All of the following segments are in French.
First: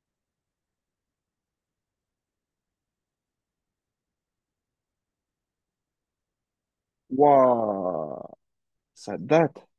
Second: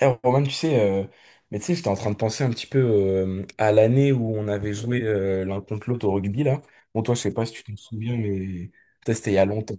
Eh, Roman, tu sais, mais tu sais, j'étais en train de penser un petit peu à l'année où on avait joué l'un contre l'autre au rugby, là. Bon, toi, je sais pas si tu te souviens, Waouh, mais peut-être ça c'était il y a date. longtemps.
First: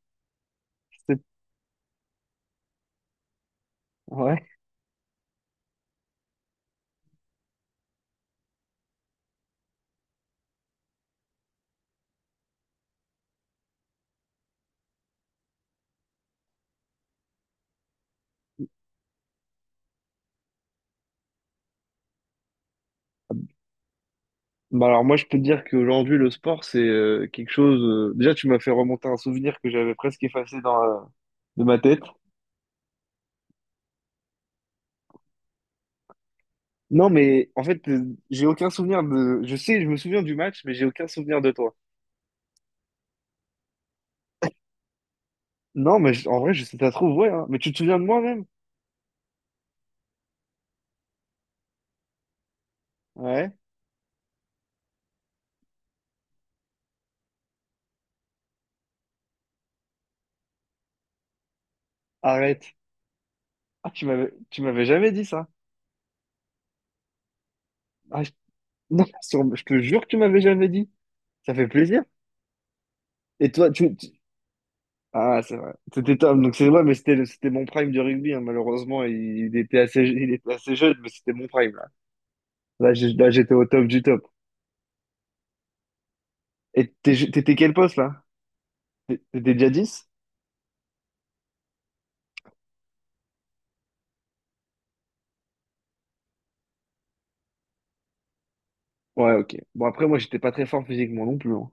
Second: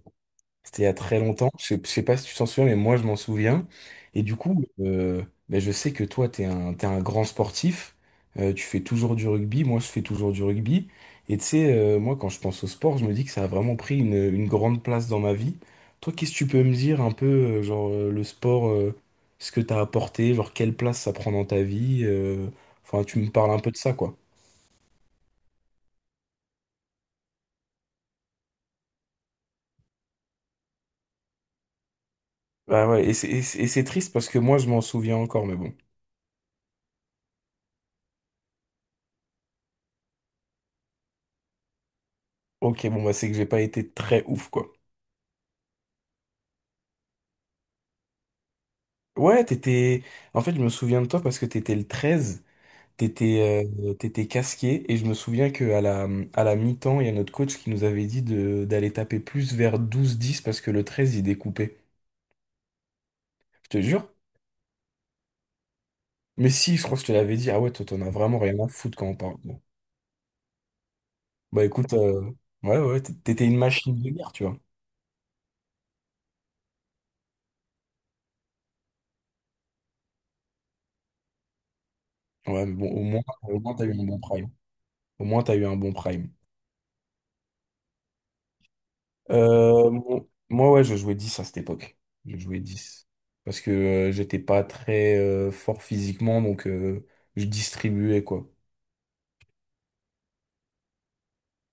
C'était il y a très C'est- longtemps. Je sais pas si tu t'en souviens, mais moi, je m'en souviens. Et du Ouais. coup, ben, je sais que toi, t'es un grand sportif. Tu fais toujours du rugby. Moi, je fais toujours du rugby. Et tu sais, moi, quand je pense au sport, je me dis que ça a vraiment pris une grande place dans ma vie. Toi, qu'est-ce que tu peux me dire un peu, genre, le sport, ce que t'as apporté, genre, quelle place ça prend dans ta vie? Enfin, tu me parles un peu de ça, quoi. Bah alors moi je peux te dire qu'aujourd'hui le sport c'est quelque chose. Déjà tu m'as fait remonter un souvenir que j'avais presque effacé dans de ma tête. Bah ouais, et c'est triste parce que moi, je m'en souviens encore, mais bon. Non mais en fait j'ai aucun souvenir de. Je sais, je me souviens du match, mais j'ai aucun souvenir de toi. Ok, bon, bah, c'est que j'ai pas été très ouf, quoi. Non mais en vrai je sais ça se trouve ouais. Hein. Mais tu te souviens de moi-même? Ouais, t'étais. En fait, je me souviens de toi parce que t'étais le 13, Ouais. t'étais casqué, et je me souviens que à la mi-temps, il y a notre coach qui nous avait dit de d'aller taper plus vers 12 10 parce que le 13, il découpait. Arrête. Je te Ah tu jure. m'avais tu m'avais jamais dit ça. Mais si, je crois que je te l'avais dit, ah ouais, toi, t'en as Ah, je... vraiment rien à foutre Non, quand on parle. Bon. je te jure que tu m'avais jamais dit. Ça Bah fait écoute, plaisir. Ouais, ouais, t'étais Et une toi tu, machine de guerre, tu vois. Ah, c'est vrai. C'était Tom, donc c'est vrai, mais c'était mon prime du rugby, hein. Malheureusement, il était assez jeune, mais c'était mon prime, là. Ouais, mais bon, Là, au j'ai- moins, là, j'étais au au moins t'as top eu du un bon top. prime. Au moins, t'as eu un bon prime. Et t'étais quel poste, là? T'étais déjà Euh, 10? mon- moi, ouais, je jouais 10 à cette époque. Je jouais dix. Parce que j'étais pas très fort physiquement, donc je distribuais, quoi. Ouais, ok. Bon, après, moi, j'étais pas très fort physiquement non plus, hein.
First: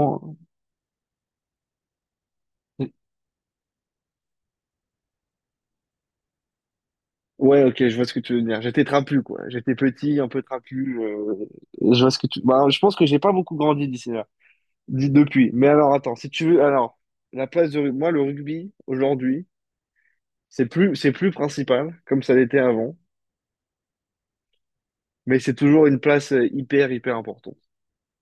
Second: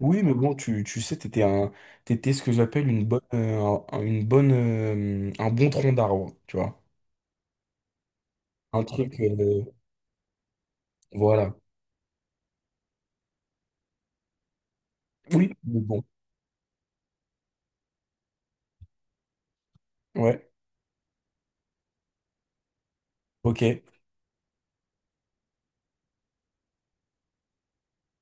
Oui, mais bon, tu sais, t'étais ce que j'appelle Hein. une bonne, un bon tronc d'arbre, tu vois. Ouais, ok, je vois ce que tu veux dire. J'étais Un truc, trapu, quoi. J'étais petit, un peu trapu. Voilà. Et je vois ce que tu... Bah, je pense que j'ai pas beaucoup grandi d'ici là, depuis. Oui, Mais mais alors, bon, attends, si tu veux... Alors, la place de... Moi, le rugby, aujourd'hui... ouais, C'est plus principal, comme ça l'était avant, ok, mais c'est toujours une place hyper, hyper importante.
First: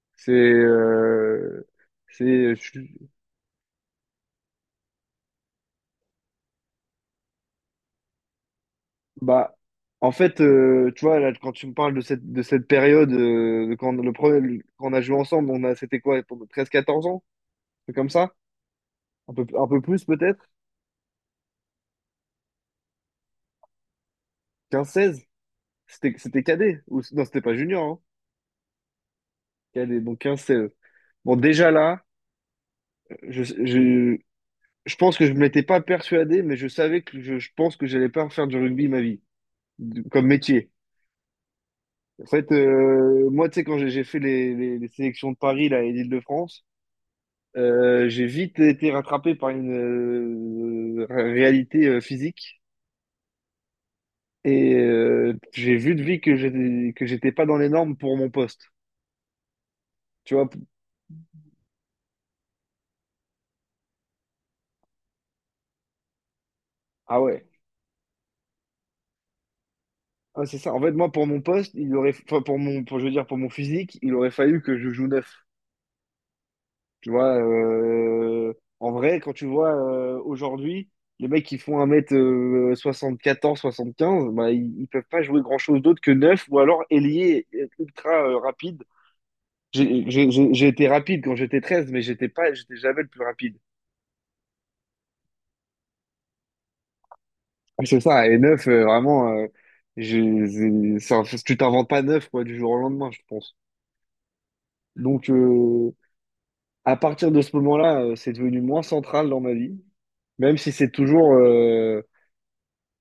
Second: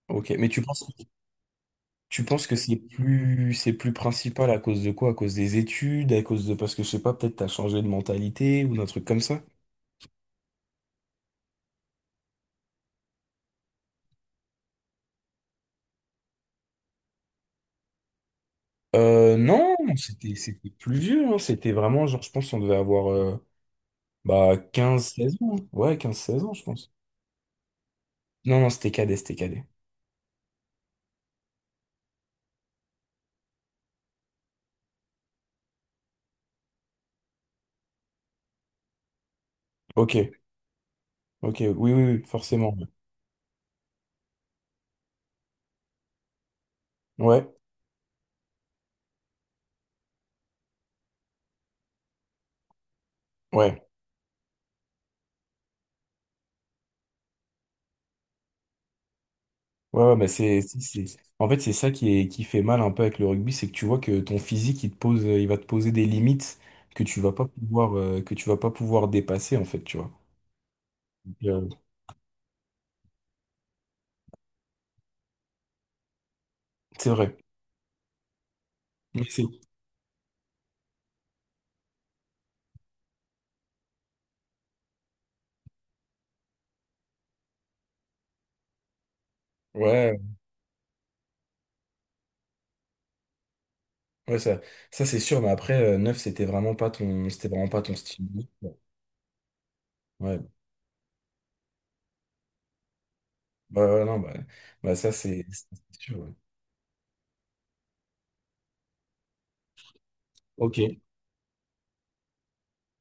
ok. C'est, Mais tu penses, euh, c'est, tu penses que euh, je c'est suis- plus, c'est plus principal à cause de quoi? À cause des études, parce que je sais pas, peut-être t'as changé de mentalité ou d'un truc comme ça? Bah, en fait, tu vois, là, quand tu me parles de cette période, de quand, le premier, quand on a joué ensemble, on a, c'était quoi, pour 13-14 ans? C'est comme ça? Euh, Un non, peu plus, c'était peut-être? c'était plus vieux, hein. C'était vraiment genre, je pense on devait avoir bah quinze quinze seize seize ans. hein. Ouais, C'était, quinze c'était seize ans, je cadet? pense. Ou, non, c'était pas junior, hein. Non, non, c'était cadet, c'était cadet. Cadet, donc quinze 16. Bon, déjà là, je, je, je pense que je ne m'étais pas persuadé, mais je savais que je pense que j'allais pas faire du rugby ma vie. Comme Ok, métier. ok, oui, oui, oui, En fait, forcément. Moi, tu sais, quand j'ai fait les sélections de Paris là, et d'Île-de-France, Ouais, j'ai vite été rattrapé par une réalité physique ouais, et j'ai vu de vie que j'étais pas dans les normes pour mon poste. ouais, ouais, bah Tu vois? En fait, c'est ça qui fait mal un peu avec le rugby, c'est que tu vois que ton physique, il va te poser des limites Ah ouais. Que tu vas pas pouvoir dépasser, en fait, tu vois. Ah, c'est ça. En fait, moi, pour mon Euh, poste, il aurait, enfin, je veux dire, pour mon physique, il aurait fallu que je joue neuf. Tu c'est vois, vrai. En vrai, Mais quand tu c'est- vois aujourd'hui, les mecs qui font 1m74-1m75 bah, ils peuvent pas jouer grand-chose d'autre que neuf ou alors ailier ultra rapide. J'ai Ouais, j'ai- j'ai- j'ai été rapide quand j'étais 13 mais j'étais jamais le plus rapide. ouais, ça c'est sûr, mais après, 9, c'était vraiment pas Ah, ton c'est ça, style. et neuf, vraiment, Ouais, je- tu t'inventes pas neuf quoi, du jour au lendemain, je pense. ouais, ouais, non, bah ça Donc, c'est c'est sûr, ouais. à partir de ce moment-là, c'est devenu moins central dans ma vie, même si Ok, c'est toujours.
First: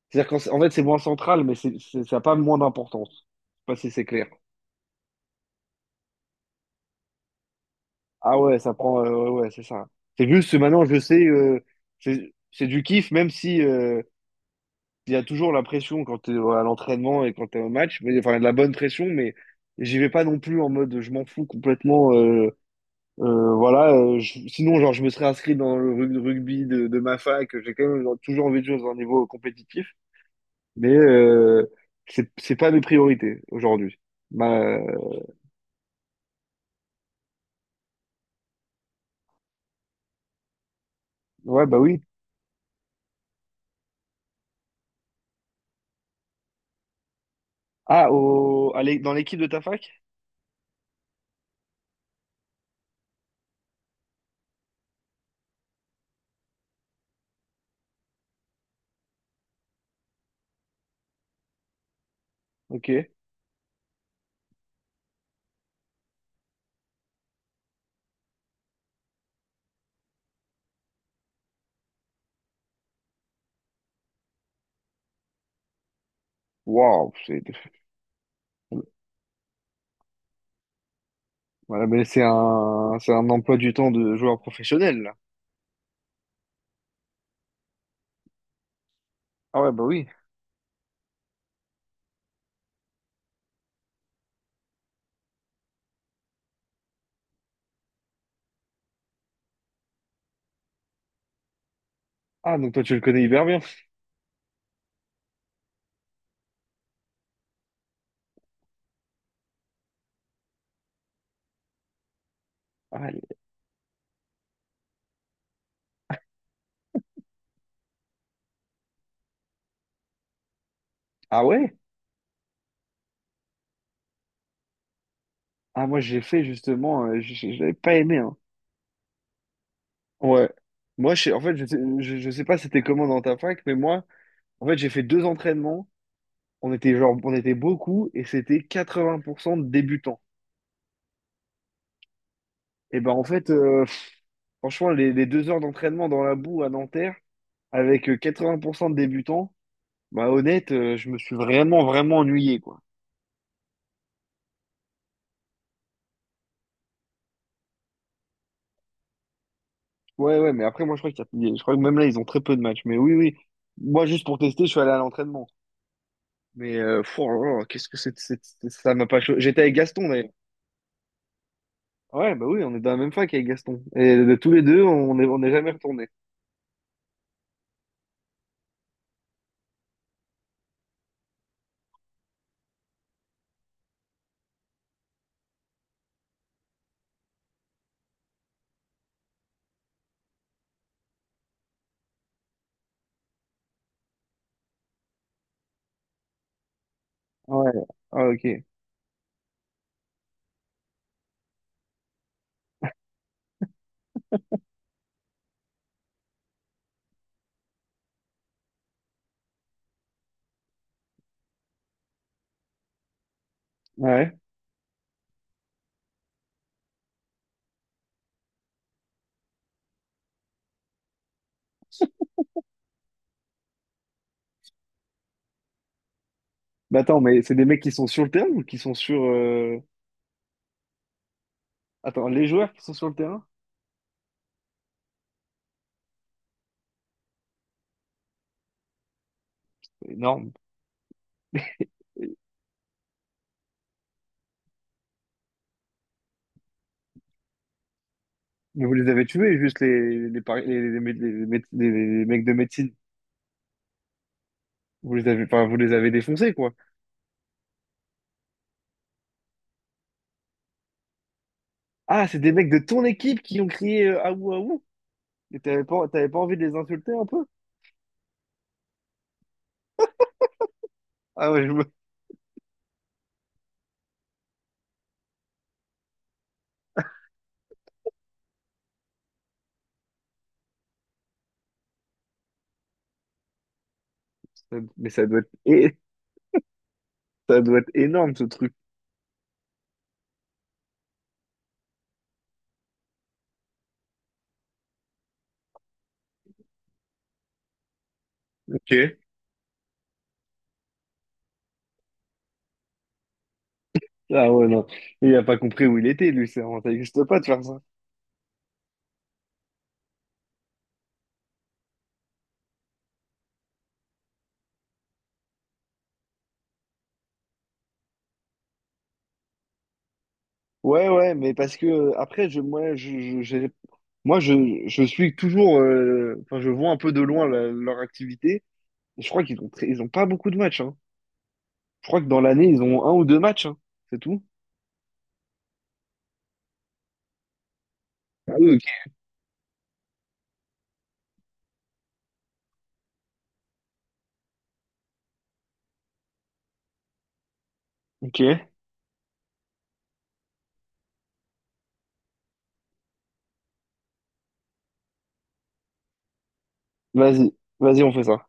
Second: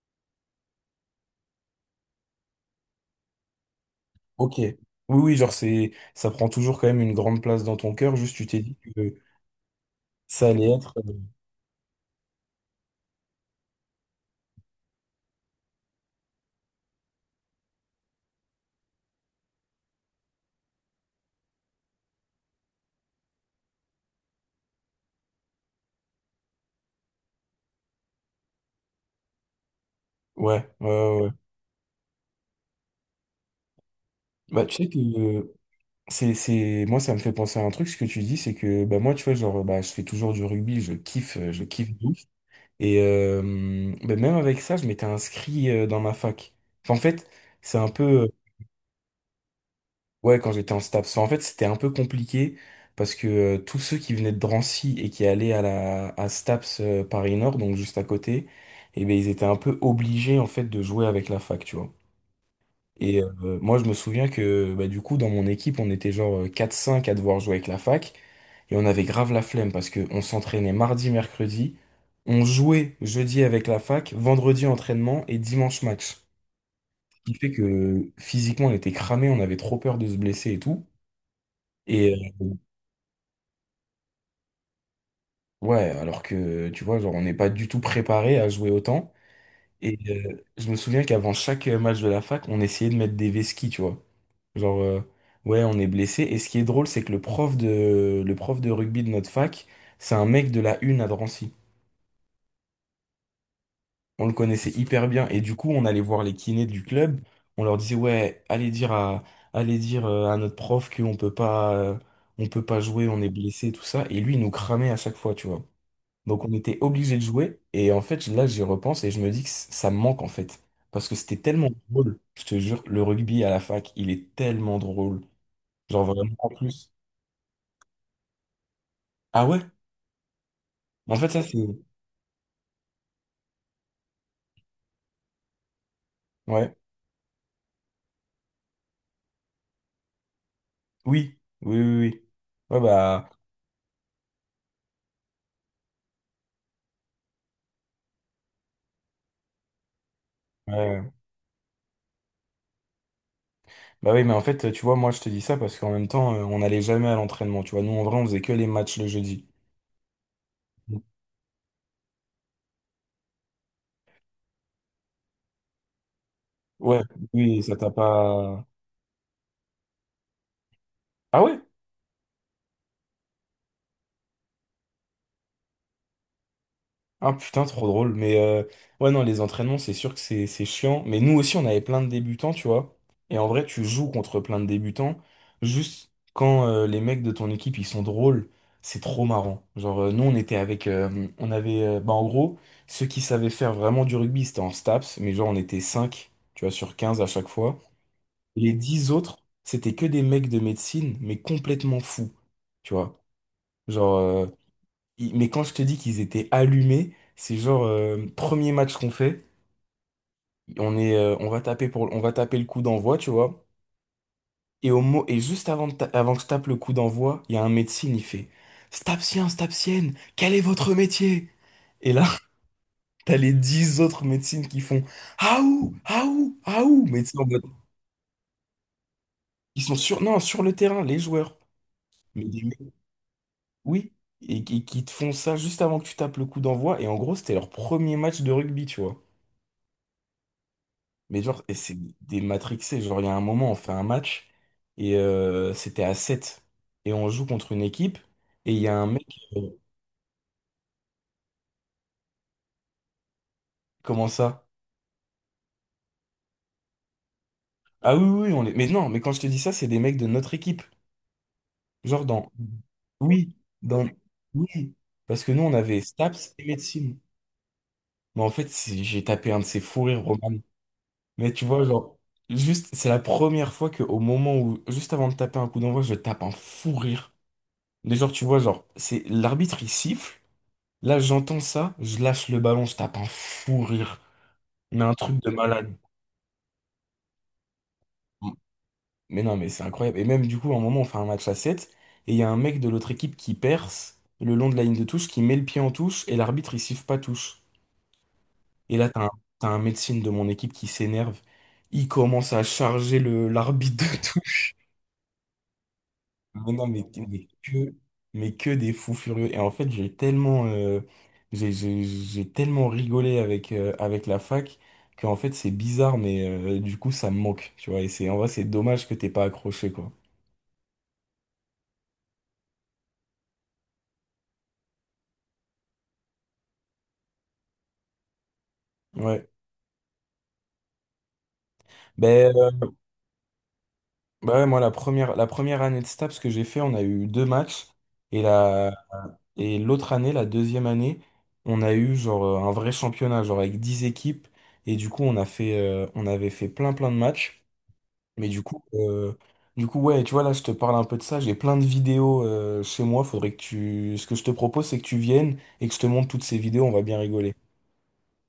C'est-à-dire qu'en fait, c'est moins central, mais ça n'a pas moins d'importance. Je sais pas si c'est clair. ok. Oui, oui, genre c'est ça prend toujours quand même une grande place dans ton cœur, juste Ah tu ouais, t'es ça dit prend. Que Ouais, ouais, c'est ça. C'est ça juste que allait maintenant, être. je sais, c'est du kiff, même si il y a toujours la pression quand t'es à l'entraînement et quand t'es au match. Mais, enfin, de la bonne pression, mais j'y vais pas non plus en mode je m'en fous complètement. Voilà, sinon, genre, je me serais inscrit dans le rugby de ma fac. J'ai quand même toujours envie de jouer dans un niveau compétitif, Ouais, ouais, mais ouais, ouais. C'est pas mes priorités aujourd'hui. Bah tu Ma, sais que moi ça me fait penser à un truc, ce que tu dis, c'est que bah moi tu vois, genre bah je fais toujours du rugby, je Ouais, bah kiffe oui. de ouf. Et bah, même avec ça, je m'étais inscrit dans ma fac. Enfin, en fait, c'est un Ah, peu. Dans l'équipe de ta fac? Ouais, quand j'étais en STAPS. En fait, c'était un peu compliqué parce que tous ceux qui venaient de Drancy et qui allaient à STAPS Paris Nord, donc juste à côté, eh ben ils étaient un peu obligés en fait de jouer avec la fac, tu vois. Ok. Et moi, je me souviens que bah, du coup, dans mon équipe, on était genre 4-5 à devoir jouer avec la fac et on avait grave la flemme parce que on s'entraînait mardi, mercredi, on jouait jeudi avec la fac, vendredi entraînement et dimanche match. Waouh, Ce qui c'est fait que physiquement, on était cramés, on avait trop peur de se blesser et tout. voilà, mais c'est et un, c'est un emploi du temps de joueur professionnel, là. Ouais, alors que tu vois, genre, on n'est pas du tout préparé à jouer autant. Ah ouais, bah Et oui. Je me souviens qu'avant chaque match de la fac, on essayait de mettre des vesquis, tu vois. Genre, ouais, on est blessé. Et ce qui est drôle, c'est que le prof de rugby de notre fac, c'est un mec de la une à Drancy. Ah, donc toi, tu le connais hyper bien. On le connaissait hyper bien. Et du coup, on allait voir les kinés du club. On leur disait, ouais, allez dire à notre prof qu'on peut pas Ah, jouer, l- on est blessé, tout ça. Et lui, il nous cramait à chaque fois, tu vois. Donc on était obligé de jouer. Et en fait, là, j'y repense et je me dis que ça me manque en fait. Parce que c'était ah tellement ouais? drôle. Je te jure, le rugby à la fac, il est tellement drôle. Ah, moi, Genre j'ai vraiment fait en plus. justement, j'avais pas aimé, hein. Ah ouais? Ouais. Moi, En fait, en ça fait, c'est. Je sais pas c'était comment dans ta fac, mais moi, en fait, j'ai fait deux entraînements. On Ouais. était genre, on était beaucoup et c'était 80% de débutants. Oui. Oui, oui, oui. Ouais, Et ben, en bah. fait, franchement, les 2 heures d'entraînement dans la boue à Nanterre, avec 80% de débutants, bah honnête, Ouais. Je Ouais. me suis vraiment, vraiment ennuyé, quoi. Bah oui, mais en fait, tu vois, moi je te dis ça parce qu'en même temps, on n'allait jamais à l'entraînement. Tu vois, nous en vrai, on faisait que les matchs le jeudi. Ouais, ouais, mais après, moi, je crois qu'il y a- je crois que même là, ils ont très peu de matchs. Mais oui, oui. Moi, juste pour tester, je suis allé à l'entraînement. Mais Ouais, pff, oh là oui, là, ça qu'est-ce t'a que c'est, pas. Ça m'a pas cho- J'étais avec Gaston, d'ailleurs. Ah ouais? Ouais, bah oui, on est dans la même fac avec Gaston. Et de tous les deux, on n'est jamais retournés. Ah putain, trop drôle. Mais ouais, non, les entraînements, c'est sûr que c'est chiant. Mais nous aussi, on avait plein de débutants, tu vois. Et en vrai, tu joues contre plein de débutants. Juste quand les mecs de ton équipe, ils sont drôles, c'est trop marrant. Genre, nous, on était avec. On avait. Bah, en gros, ceux qui savaient faire vraiment du rugby, c'était en STAPS. Mais genre, on était 5 tu vois, sur 15 à chaque Ouais. fois. Ah, ok. Les 10 autres, c'était que des mecs de médecine, mais complètement fous. Tu vois. Genre. Mais quand je te dis qu'ils étaient allumés, c'est genre premier match qu'on fait, on va taper le coup d'envoi, tu vois. Ouais. Et juste avant, avant que je tape le coup d'envoi, il y a un médecin, il fait Stapsien, Stapsienne, quel est votre métier? Et là, t'as les dix autres médecines qui font Aou, Aou, Bah Aou, attends, mais tu sais, mais en c'est des mode, mecs qui sont sur le terrain ou qui sont sur... ils sont sur, non, sur le terrain, les joueurs. Attends, Mais les des joueurs qui sont mecs- sur le terrain? oui, et qui te font ça juste avant que tu tapes le coup d'envoi. Et en gros, c'était leur premier match de rugby, tu vois. Énorme. Mais genre, et c'est des matrixés. Genre, il y a un moment, on fait un match et c'était à 7. Et on joue contre une équipe et il Mais y vous a un les avez mec. tués, euh, juste les, pari- les, mé- les mé- les mecs de médecine. comment ça? Enfin, vous les avez défoncés, quoi. Ah oui, oui, oui, on est. Mais non, mais quand je te dis ça, c'est des mecs de notre équipe. Genre Ah, c'est des dans. mecs de ton équipe Oui, qui ont crié dans. Ahou Ahou. Oui. Parce que Et nous, on t'avais avait pas, t'avais pas STAPS envie de et les insulter médecine. un peu? Mais en fait, j'ai tapé un de ces fous rires, Roman. Ah Mais ouais, tu vois, genre, juste, c'est la première fois que au moment où, juste avant de taper un coup d'envoi, je tape un fou rire. Mais genre, tu vois, genre, c'est l'arbitre, il siffle. Là, j'entends ça, je lâche le ballon, je tape un fou rire. Mais Mais un truc de malade. Ça doit être énorme, ce truc. Mais non, mais c'est incroyable. Et même du coup, à un moment, on fait un match à 7 et il y a un mec de l'autre équipe qui perce le long de la ligne de touche, qui met le pied en touche, et l'arbitre, il siffle pas touche. Ok. Et là, t'as un médecin de mon équipe qui s'énerve. Il commence à charger le l'arbitre de Ah ouais, non. Il a pas compris où il était, lui. Ça Mais non, ça existe pas de mais faire ça. que, mais que des fous furieux. Et en fait, j'ai tellement rigolé avec la fac que en fait, c'est bizarre, mais du coup, ça me manque, tu vois. Et c'est, en vrai, c'est dommage que t'aies pas accroché, quoi. Ouais, ouais, mais parce que après, je, moi, je, j'ai- moi, je suis toujours, enfin, je vois un peu de loin leur activité. Je crois Ouais. qu'ils ont pas beaucoup de matchs, hein. Je crois que dans Ben, l'année, ils ont un ou deux matchs, hein. C'est tout. bah ouais, moi, la première année de STAPS que j'ai fait, on a eu deux matchs. Et Ah oui, la, et l'autre année, la deuxième année, on a eu genre un vrai championnat, genre avec 10 équipes. Et du coup, on avait fait plein, plein de matchs. ok. Mais Ok. Du coup, ouais, tu vois, là, je te parle un peu de ça. J'ai plein de vidéos chez moi. Faudrait que tu. Ce que je te propose, c'est que tu viennes et que je te montre toutes ces vidéos. On va bien Vas-y, rigoler. vas-y, on fait ça.